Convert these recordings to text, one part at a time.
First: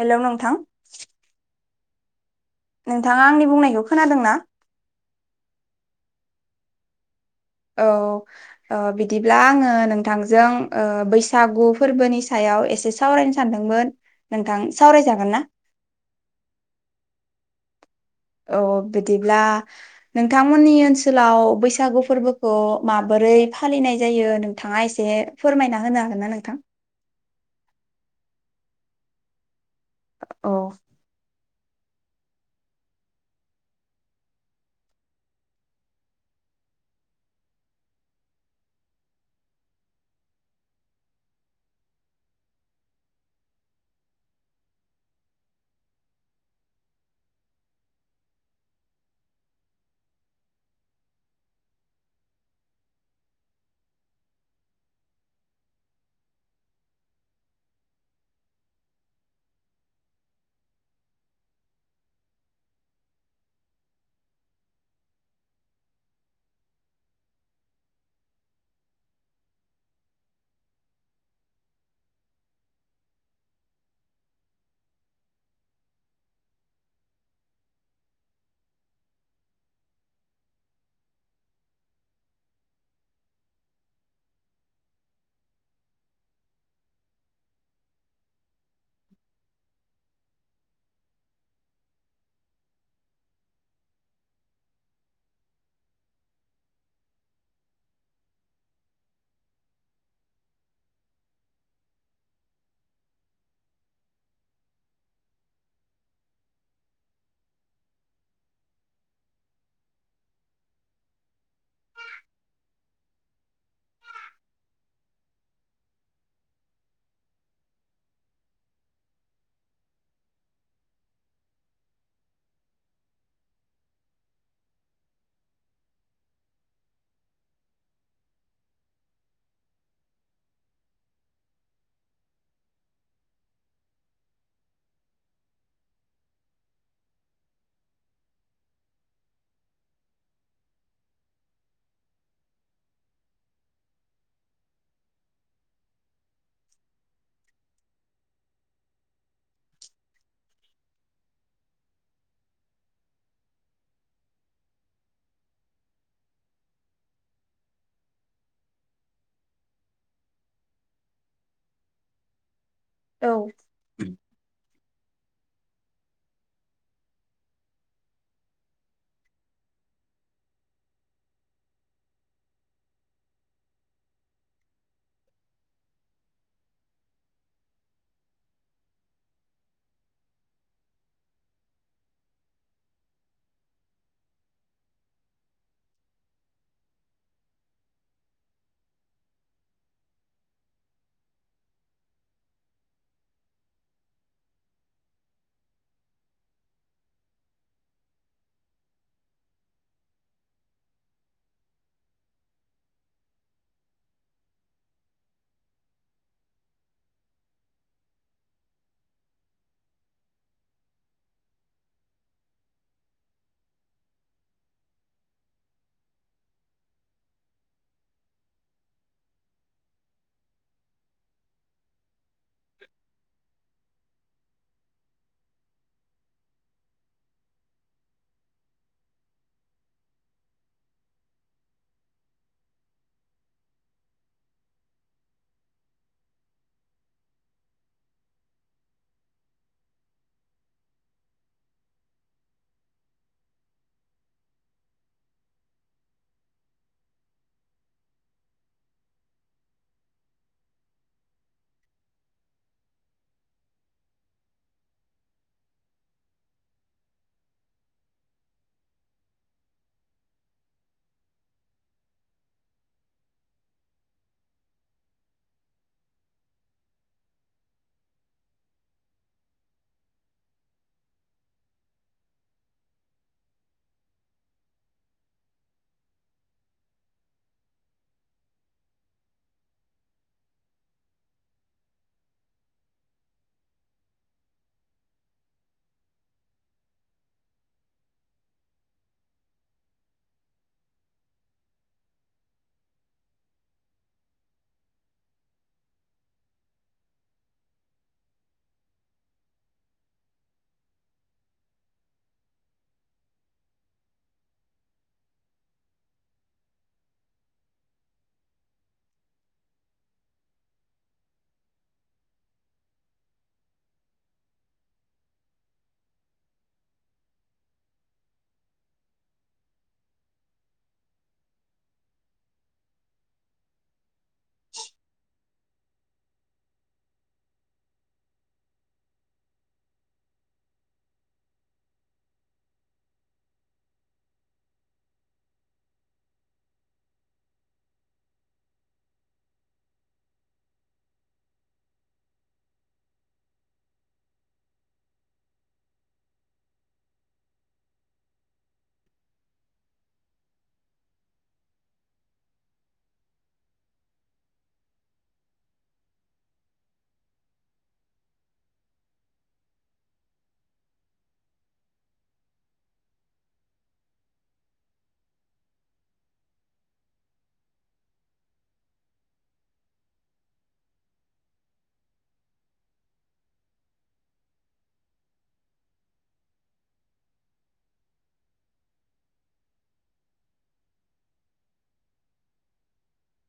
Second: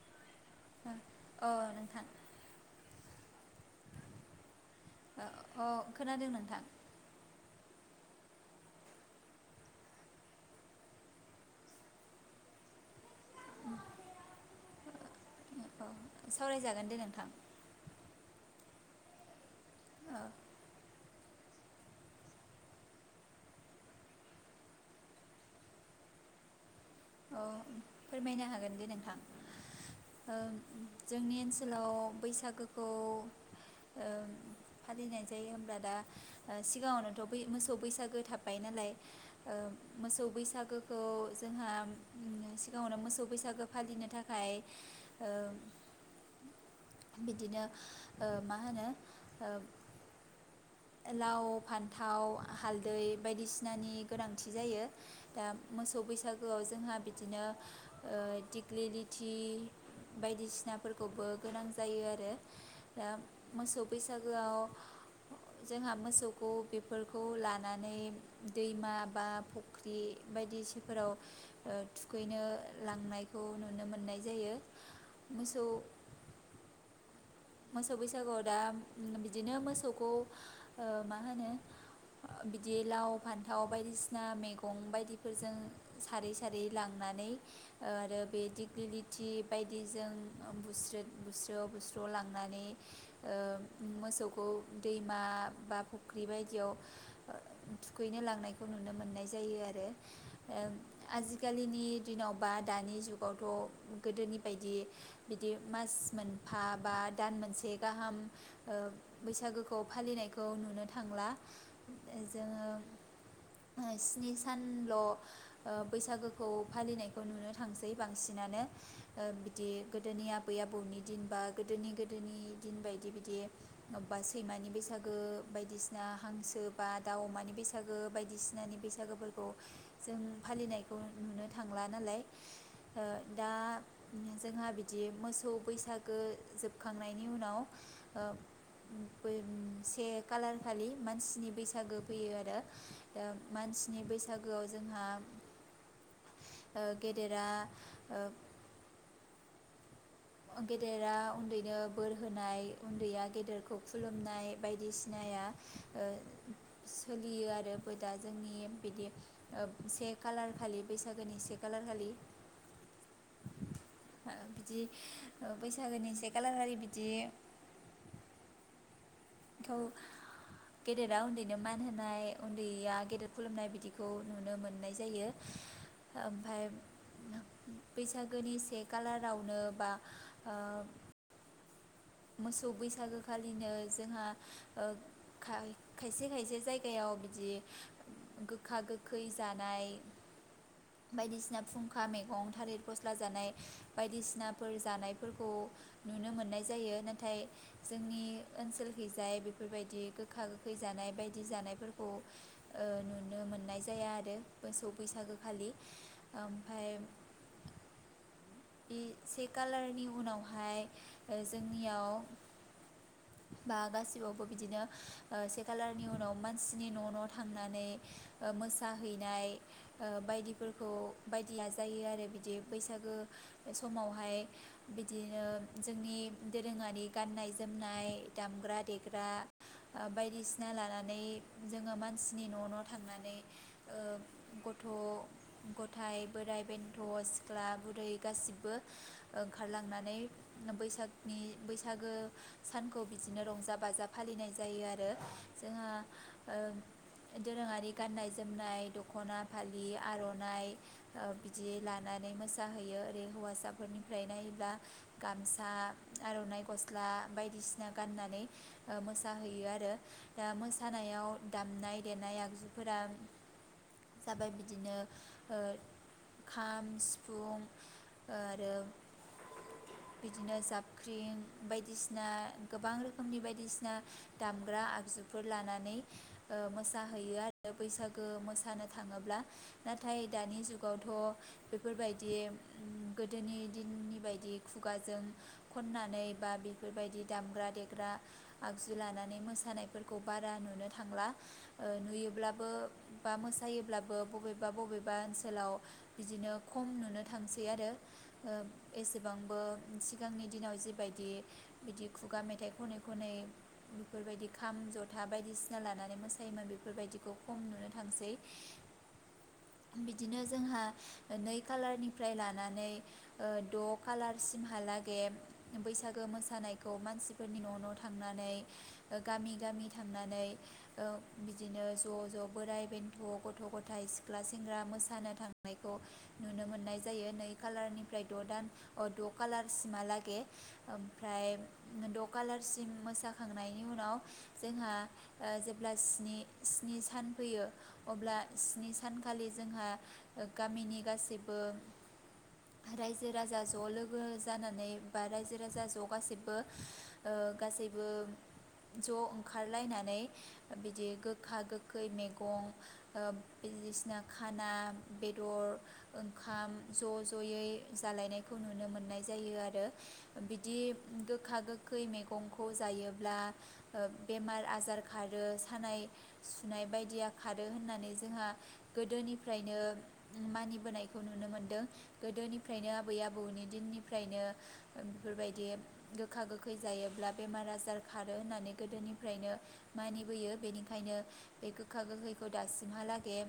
Hello नोंथां अ नोंथां नोंथाङा आंनि बुंनायखौ खोनादों ना? ओ अ' खोनादों नोंथां। औ ओ बिदिब्ला आंङो नोंथांजों ओ बैसागु फोरबोनि सायाव एसे सावरायनो सानदोंमोन नोंथां सावरायजागोनना औ सावरायजागोन दे नोंथां। औ बिदिब्ला औ नोंथांमोननि ओनसोलाव बैसागु फोरबोखौ माबोरै फालिनाय जायो नोंथाङा एसे फोरमायना होनो हागोन ना नोंथां औ फोरमायनो हागोन दे नोंथां। ओ औ जोंनि ओनसो सोलाव बैसागोखौ ओ फालिनाय जायो होमब्ला दा ओ सिगाङावनोथ' बै मोसौ बैसागो थाबाय नालाय ओ मोसौ बैसागोखौ जोंहा सिगाङावनो मोसौ बैसागो फालिनो थाखाय ओ बिदिनो ओ मा होनो ओ लाव फान्थाव हालदै बायदिसिनानि गोनांथि जायो दा मोसौ बैसागोआव जोंहा बिदिनो ओ दिग्लिलिथि बायदिसिनाफोरखौबो गोनां जायो आरो ओ मोसौ बैसागोआव जोंहा मोसौखौ बेफोरखौ लानानै दैमा बा फुख्रि बायदिसिफोराव ओ थुखैनो लांनायखौ नुनो मोननाय जायो मोसौ मोसौ बैसागुआव दा बिदिनो मोसौखौ ओ मा होनो ओ बिदि लाव फान्थाव बायदिसिना मैगं बायदिफोरजों सारै सारै लांनानै ओ आरो बे दिग्लिलिथि बायदिजों बुस्रोद बुस्र बुस्र लां माने ओ मोसौखौ दैमा बा फुख्रि बायदियाव दुगैनो लांनायखौ नुनो मोननाय जायो आरो ओ आजिकालिनि दिनाव बा दानि जुागावथ गोदोनि बायदि बिदि मास मोनफा बा दान मोनसे गाहाम ओ बैसागोखौ फालिनायखौ नुनो थांला ओ जोङो ओ स्नि सानल ओ बैसागोखौ फालिनायखौ नुनो थांसै बांसिनानो ओ बिदि गोदोनि आबै आबौनि दिन बा गोदोनि गो गोदोनि दिन बायदि बिदि अबेबा सैमानि बैसागो बायदिसिना हांसो बा दा अमानि बैसागो बायदिसिनानि बैसागोफोरखौ जों फालिनायखौ नुनो थांला नालाय ओ दा जोंहा बिदि मोसौ बैसागो जोब खांनायनि उनाव ओ बै से खालार खालि मानसिनि बैसागो फैयो आरो दा मानसिनि बैसागोआव जोंहा ओ गेदेरा ओ गेदेरा उन्दैनो बोर होनाय उन्दैया गेदेरखौ खुलुमनाय बायदिसिनाया ओ सोलियो आरो बो दा जोंनि बिदि ओ से खालार खालि बैसागोनि से खालार खालि औ ओ बैसागोनि से कालार खालि बिदि खौ गेदेरा उन्दैनो मान होनाय उन्दैया गेदेर खुलुमनाय बिदिखौ नुनो मोननाय जायो ओमफ्राय बैसागोनि से खालारावनो बा ओ मोसौ बैसागोखालिनो जोंहा ओ खाय खायसे खायसे जायगायाव बिदि गोखा गोखै जानाय बायदिसिना फुंखा मैगं थालिर फस्ला जानाय बायदिसिनाफोर जानायफोरखौ नुनो मोननाय जायो नाथाय जोंनि ओनसोलहैजाय बेफोरबायदि गोखा गोखै जानाय बायदि जानायफोरखौ ओ नुनो मोननाय जाया आरो मोसौ बैसागोखालि ओमफाय बे से खालारनि उनावहाय ओ जोंनियाव बा गासियावबो बिदिनो ओ से खालारनि उनाव मानसिनि न' न' थांनानै ओ मोसाहैनाय ओ बायदिफोरखौ बायदि लाजायो आरो बिदि बैसागो समावहाय बिदिनो जोंनि दोरोङारि गाननाय जोम जोमनाय दामग्रा देग्रा ओ बायदिसिना लानानै जोङो मानसिनि न' न' थांनानै ओ गथ' गथाय बोराइ बेन्थ सिख्ला गुरै गासिबो ओंखारलांनानै बैसागनि बैसागो सानखौ बिदिनो रंजा बाजा फालिनाय जायो आरो जोंहा ओ दोरोङारि गाननाय जोमनाय द'खना फालि आरनाइ ओ बिदि लानानै मोसाहैयो ओरै हौवासाफोरनिफ्राय नायोब्ला गामसा आरनाइ गस्ला बायदिसिना गाननानै ओ मोसाहैयो आरो दा मोसानायाव दामनाय देनाय आगजुफोरा जाबाय बिदिनो ओ खाम सिफुं ओ आरो बिदिनो जाबख्रिं बायदिसिना ना गोबां रोखोमनि बायदिसिना दामग्रा आगजुफोर लानानै ओ मोसाहैयो आरो बैसागो मोसानो थाङोब्ला नाथाय दानि जुगावथ बेफोरबायदि ओम गोदोनि दिननि बायदि खुगाजों खननानै बा बे बेफोरबायदि दामग्रा देग्रा आगजु लानानै मोसानायफोरखौ बारा नुनो थांला ओ नुयोब्लाबो बा मोसायोब्लाबो बबेबा बबेबा ओनसोलाव बिदिनो खम नुनो थांसै आरो ओ एसेबांबो सिगांनि दिनाव जिबायदि बिदि खुगा मेथाइ खनै खनै बेफोरबायदि खाम जथा बायदिसिना लानानै मोसायोमोन बेफोरबायदिखौ खम नुनो थांसै बिदिनो जोंहा नै खालारनिफ्राय लानानै ओ द खालारसिमहालागै बैसागो मोसानाय खौ मानसिफोरनि न' न' थांनानै ओ गामि गामि थांनानै ओ बिदिनो ज ज बोराइ बेन्थ गथ गथाय सिख्ला सेंग्रा मोसानो थांनायखौ नुनो मोननाय जायो नै खालारनिफ्राय द दान अ द खालारसिमहालागै ओमफ्राय द' खालारसिम मोसाखांनायनि उनाव जोंहा ओ जेब्ला स्नि सान फैयो अब्ला स्नि सानखालि जोंहा ओ गामिनि गासैबो रायजो राजा ज' लोगो जानानै बा रायजो राजा ज' गासैबो ओ गासैबो ज ओंखारलायनानै बिदि गोखा गोखै मैगं ओ बायदिसिना खाना बेदर ओंखाम ज जयै जालायनायखौ नुनो मोननाय जायो आरो ओ बिदि गोखा-गोखै मैगंखौ जायोब्ला बेमार आजार खारो सानाय सुनाय बायदिया खारो होननानै जोंहा गोदोनिफ्रायनो मानिबोनायखौ नुनो मोनदों गोदोनिफ्रायनो आबै-आबौनि दिननिफ्रायनो बेफोरबायदि गोखा गोखै जायोब्ला बेमार आजार खारो होननानै गोदोनिफ्रायनो मानिबोयो बेनिखायनो बे गोखा गोखैखौ दासिमहालागै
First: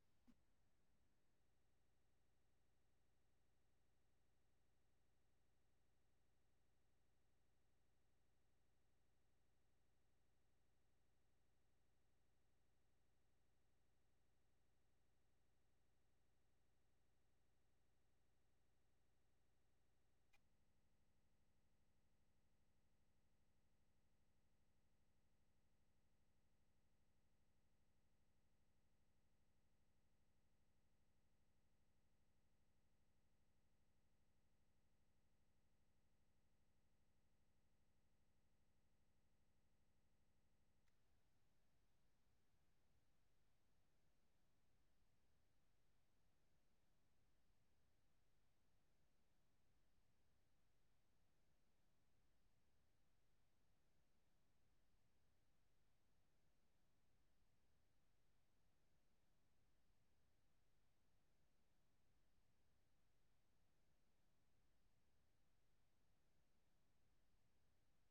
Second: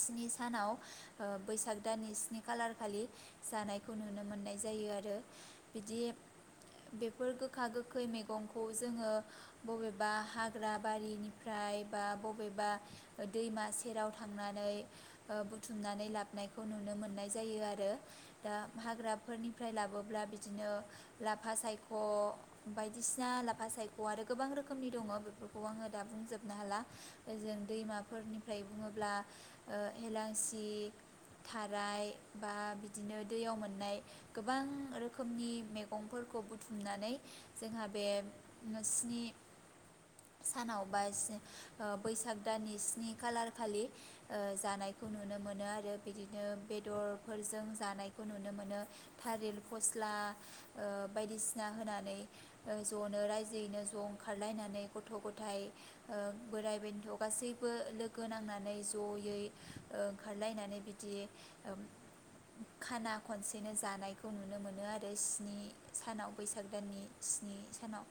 स्नि सानाव ओ बैसाग दाननि स्नि खालार खालि जानायखौ नुनो मोननाय जायो आरो। बिदि बेफोर गोखा गोखै मैगंखौ जोङो बबेबा हाग्रा बारिनिफ्राय बा बबेबा दैमा सेराव थांनानै ओ बुथुमनानै लाबोनायखौ नुनो मोननाय जायो आरो दा हाग्राफोरनिफ्राय लाबोब्ला बि बिदिनो लाफा सायख' बायदिसिना लाफा सायख' आरो गोबां रोखोमनि दङ बेफोरखौ आङो दा बुंजोबनो हाला ओ जों दैमाफोरनिफ्राय बुङोब्ला हेेलांसि थाराय बा बिदिनो दैयाव मोननाय गोबां रो रोखोमनि मैगंफोरखौ बुथुमनानै जोंहा बे स्नि सानाव बा ओ बैसाग दाननि स्नि खालार खालि ओ जानायखौ नुनो मोनो आरो बिदिनो बेदरफोरजों जानायखौ नुनो मोनो‌ थालिर फस्ला ओ बायदिसिना होनानै ज'नो रायजोयैनो ज' ओंखारलायनानै गथ' गथाय बोराइ बेन्थ' गासैबो लोगो नांनानै ज'यै ओंखारलायनानै बिदि ओ खाना खनसेनो जानायखौ नुनो नुनो मोनो आरो स्नि सानाव बैसाग दाननि स्नि सानाव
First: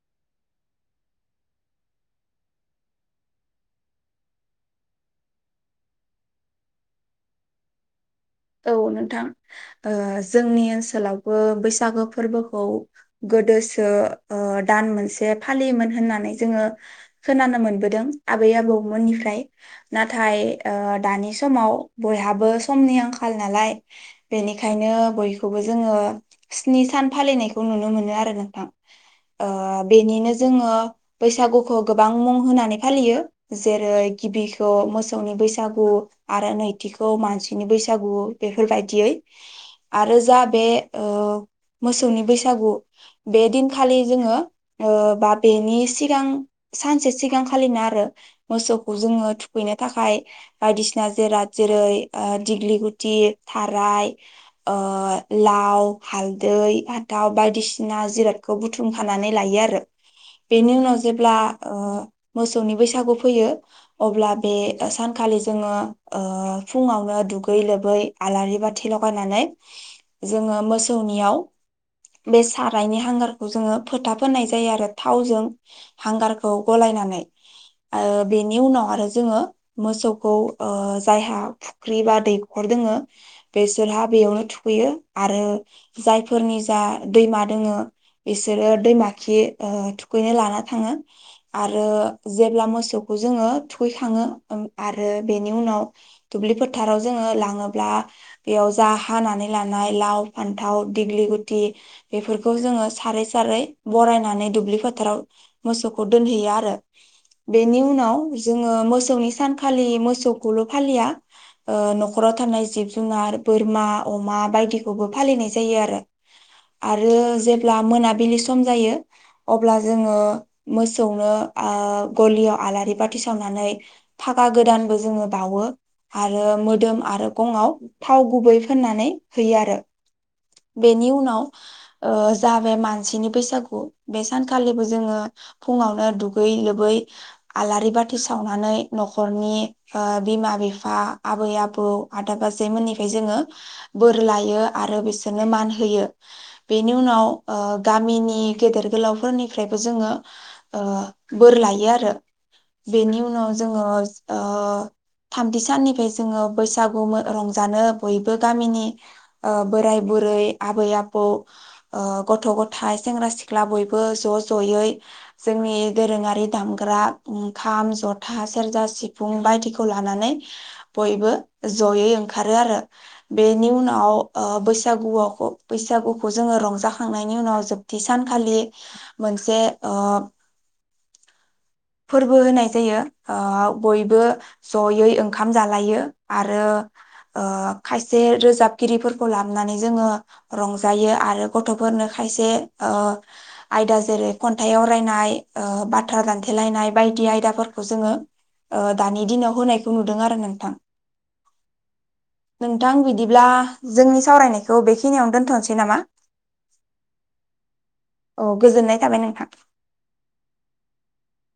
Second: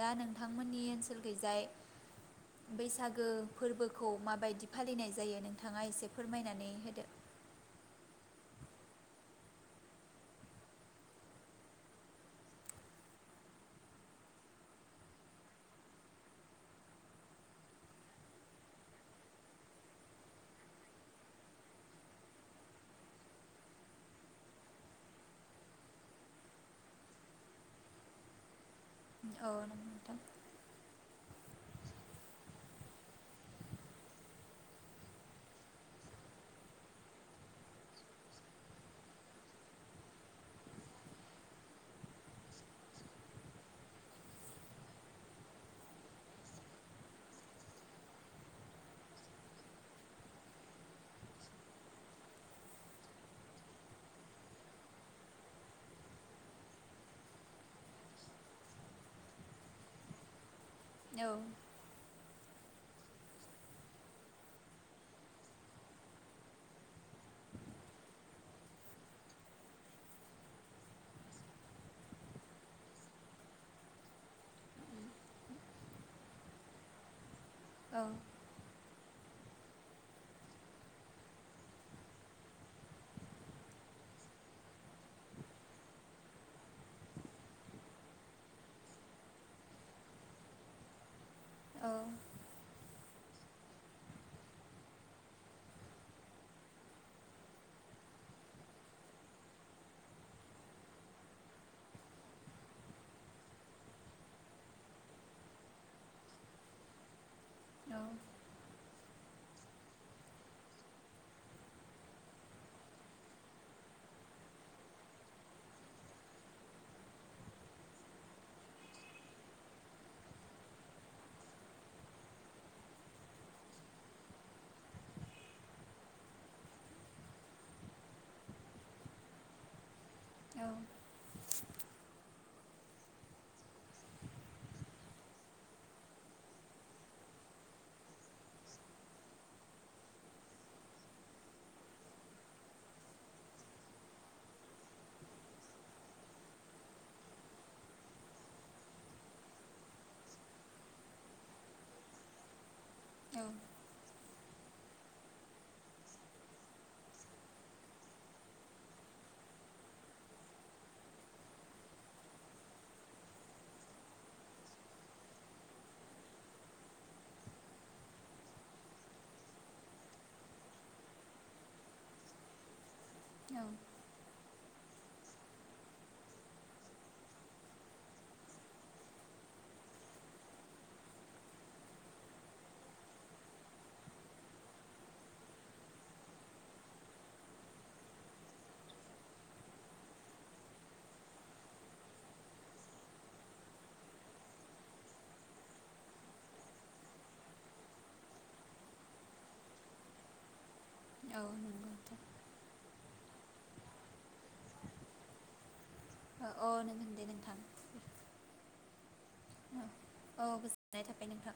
दा नोंथांमोननि ओनसोल गैजाय बैसागो फोरबोखौ माबायदि फालिनाय जायो नोंथाङा एसे फोरमायनानै होदो औ नोंथां ओ जोंनि ओनसोलावबो बैसागो फोरबोखौ गोदोसो ओ दान मोनसे फालियोमोन होननानै जोङो खोनानो मोनबोदों आबै आबौमोननिफ्राय नाथाय ओ दानि समाव बयहाबो समनि आंखाल। फाल नालाय बेनिखायनो बयखौबो जोङो स्नि सान फालिनायखौ नुनो मोनो आरो नोंथां। ओ औ नोंथां बेनिनो जोङो। बैसागुखौ गोबां मुं होनानै फालियो जेरै गिबिखौ मोसौनि बैसागु आरो नैथिखौ मानसिनि बैसागु। बैसागु बेफोरबायदियै आरो जा बे ओ मोसौनि बैसागु बे दिनखालि जोङो ओ बा बेनि सिगां सानसे सिगांखालिनो आरो मोसौखौ जोङो थुखैनो थाखाय बायदिसिना जेराद जेरै ओ दिग्लि गुथि थाराय ओ लाव हालदै हाथाव बायदिसिना जिरादखौ बुथुमखानानै लायो आरो। बेनि उनाव औ जेब्ला ओ मोसौनि बैसागु फैयो अब्ला बे सानखालि जोङो ओ फुङावनो दु दुगै लोबै आलारि बाथि लगायनानै जोङो मोसौनियाव, बे सारायनि हांगारखौ जोङो फोथा फोननाय जायो आरो थावजों हांगारखौ गलायनानै। औ आरो बेनि उनाव आरो। जोङो मोसौखौ ओ जायहा फुख्रि बा दैखर दोङो बिसोरहा बेयावनो थुखैयो आरो जायफोरनि जा दैमा दोङो बिसोरो दैमा खि ओ थुखैनो लाना थाङो। आरो औ जेब्ला मोसौ। जोङो थुखैखाङो ओं आरो बेनि उनाव दुब्लि फोथाराव जोङो लाङोब्ला बेयाव जा हानानै लानाय लाव फान्थाव दिग्लि गुति बेफोरखौ जोङो सारै सारै बरायनानै दुब्लि फोथाराव मोसौखौ दोनहैयो आरो। बेनि उनाव जोङो मोसौ। मोसौनि सानखालि मोसौखौल' फालिया। ओ न'खराव थानाय जिब जुनार बोरमा अमा बायदिखौबो फालिनाय जायो आरो। आरो जेब्ला मोनाबिलि सम जायो, अब्ला जोङो मोसौनो ओ गलियाव आलारि बाथि सावनानै फागा गोदानबो जोङो बावो आरो रो मोदोम आरो गंआव थाव गुबै फोननानै होयो आरो औ बेनि उनाव ओ जा बे मानसिनि बैसागु बे सानखालिबो जोङो फुङावनो दुगै लोबै आलारि बाथि सावनानै न'खरनि ओ बिमा बिफा आबै-आबौ आदा-बाजै मोननिफ्राय जोङो बोर लायो आरो बिसोरनो मान होयो बेनि उनाव ओ गामिनि गेदेर गोलावफोरनिफ्रायबो जोङो ओ बोर लायो आरो बेनि औ उनाव जोङो। ओ थामथि साननिफाय जोङो बैसागु मो रंजानो बयबो गामिनि ओ बोराय- बुरै, आबै-आबौ, गथ'-गथायाइ, सेंग्रा-सिख्ला बयबो ज' ज'यै जोंनि दोरोङारि दामग्रा ओ खाम, जथा सेरजा, सिफुं बायदिखौ लानानै बयबो जयै ओंखारो आरो। बे निउनाव ओ बैसागुआव बैसागुखौ जोङो रंजाखांनायनि उनाव जोबथि सानखालि मोनसे ओ‌ फोरबो होनाय जायो ओ बयबो जयै ओंखाम जालायो आरो ओ खायसे रोजाबगिरिफोरखौ लाबोनानै जोङो रंजायो आरो गथ'फोरनो खायसे ओ आयदा जेरै खन्थाइ आवरायनाय ओ बाथ्रा दान्थ हेलायनाय बायदि आयदाफोरखौ जोङो दानि दिनाव होनायखौ नुदों आरो नोंथां। औ नंगौ दे। नोंथां बिदिब्ला जोंनि सावरायनायखौ बेखिनियावनो दोनथ'नोसै नामा। औ नोंथां दे नोंथां। औ गोजोननाय थाबाय नोंथां। [inaudible] औ गोजोननाय थाबाय नोंथां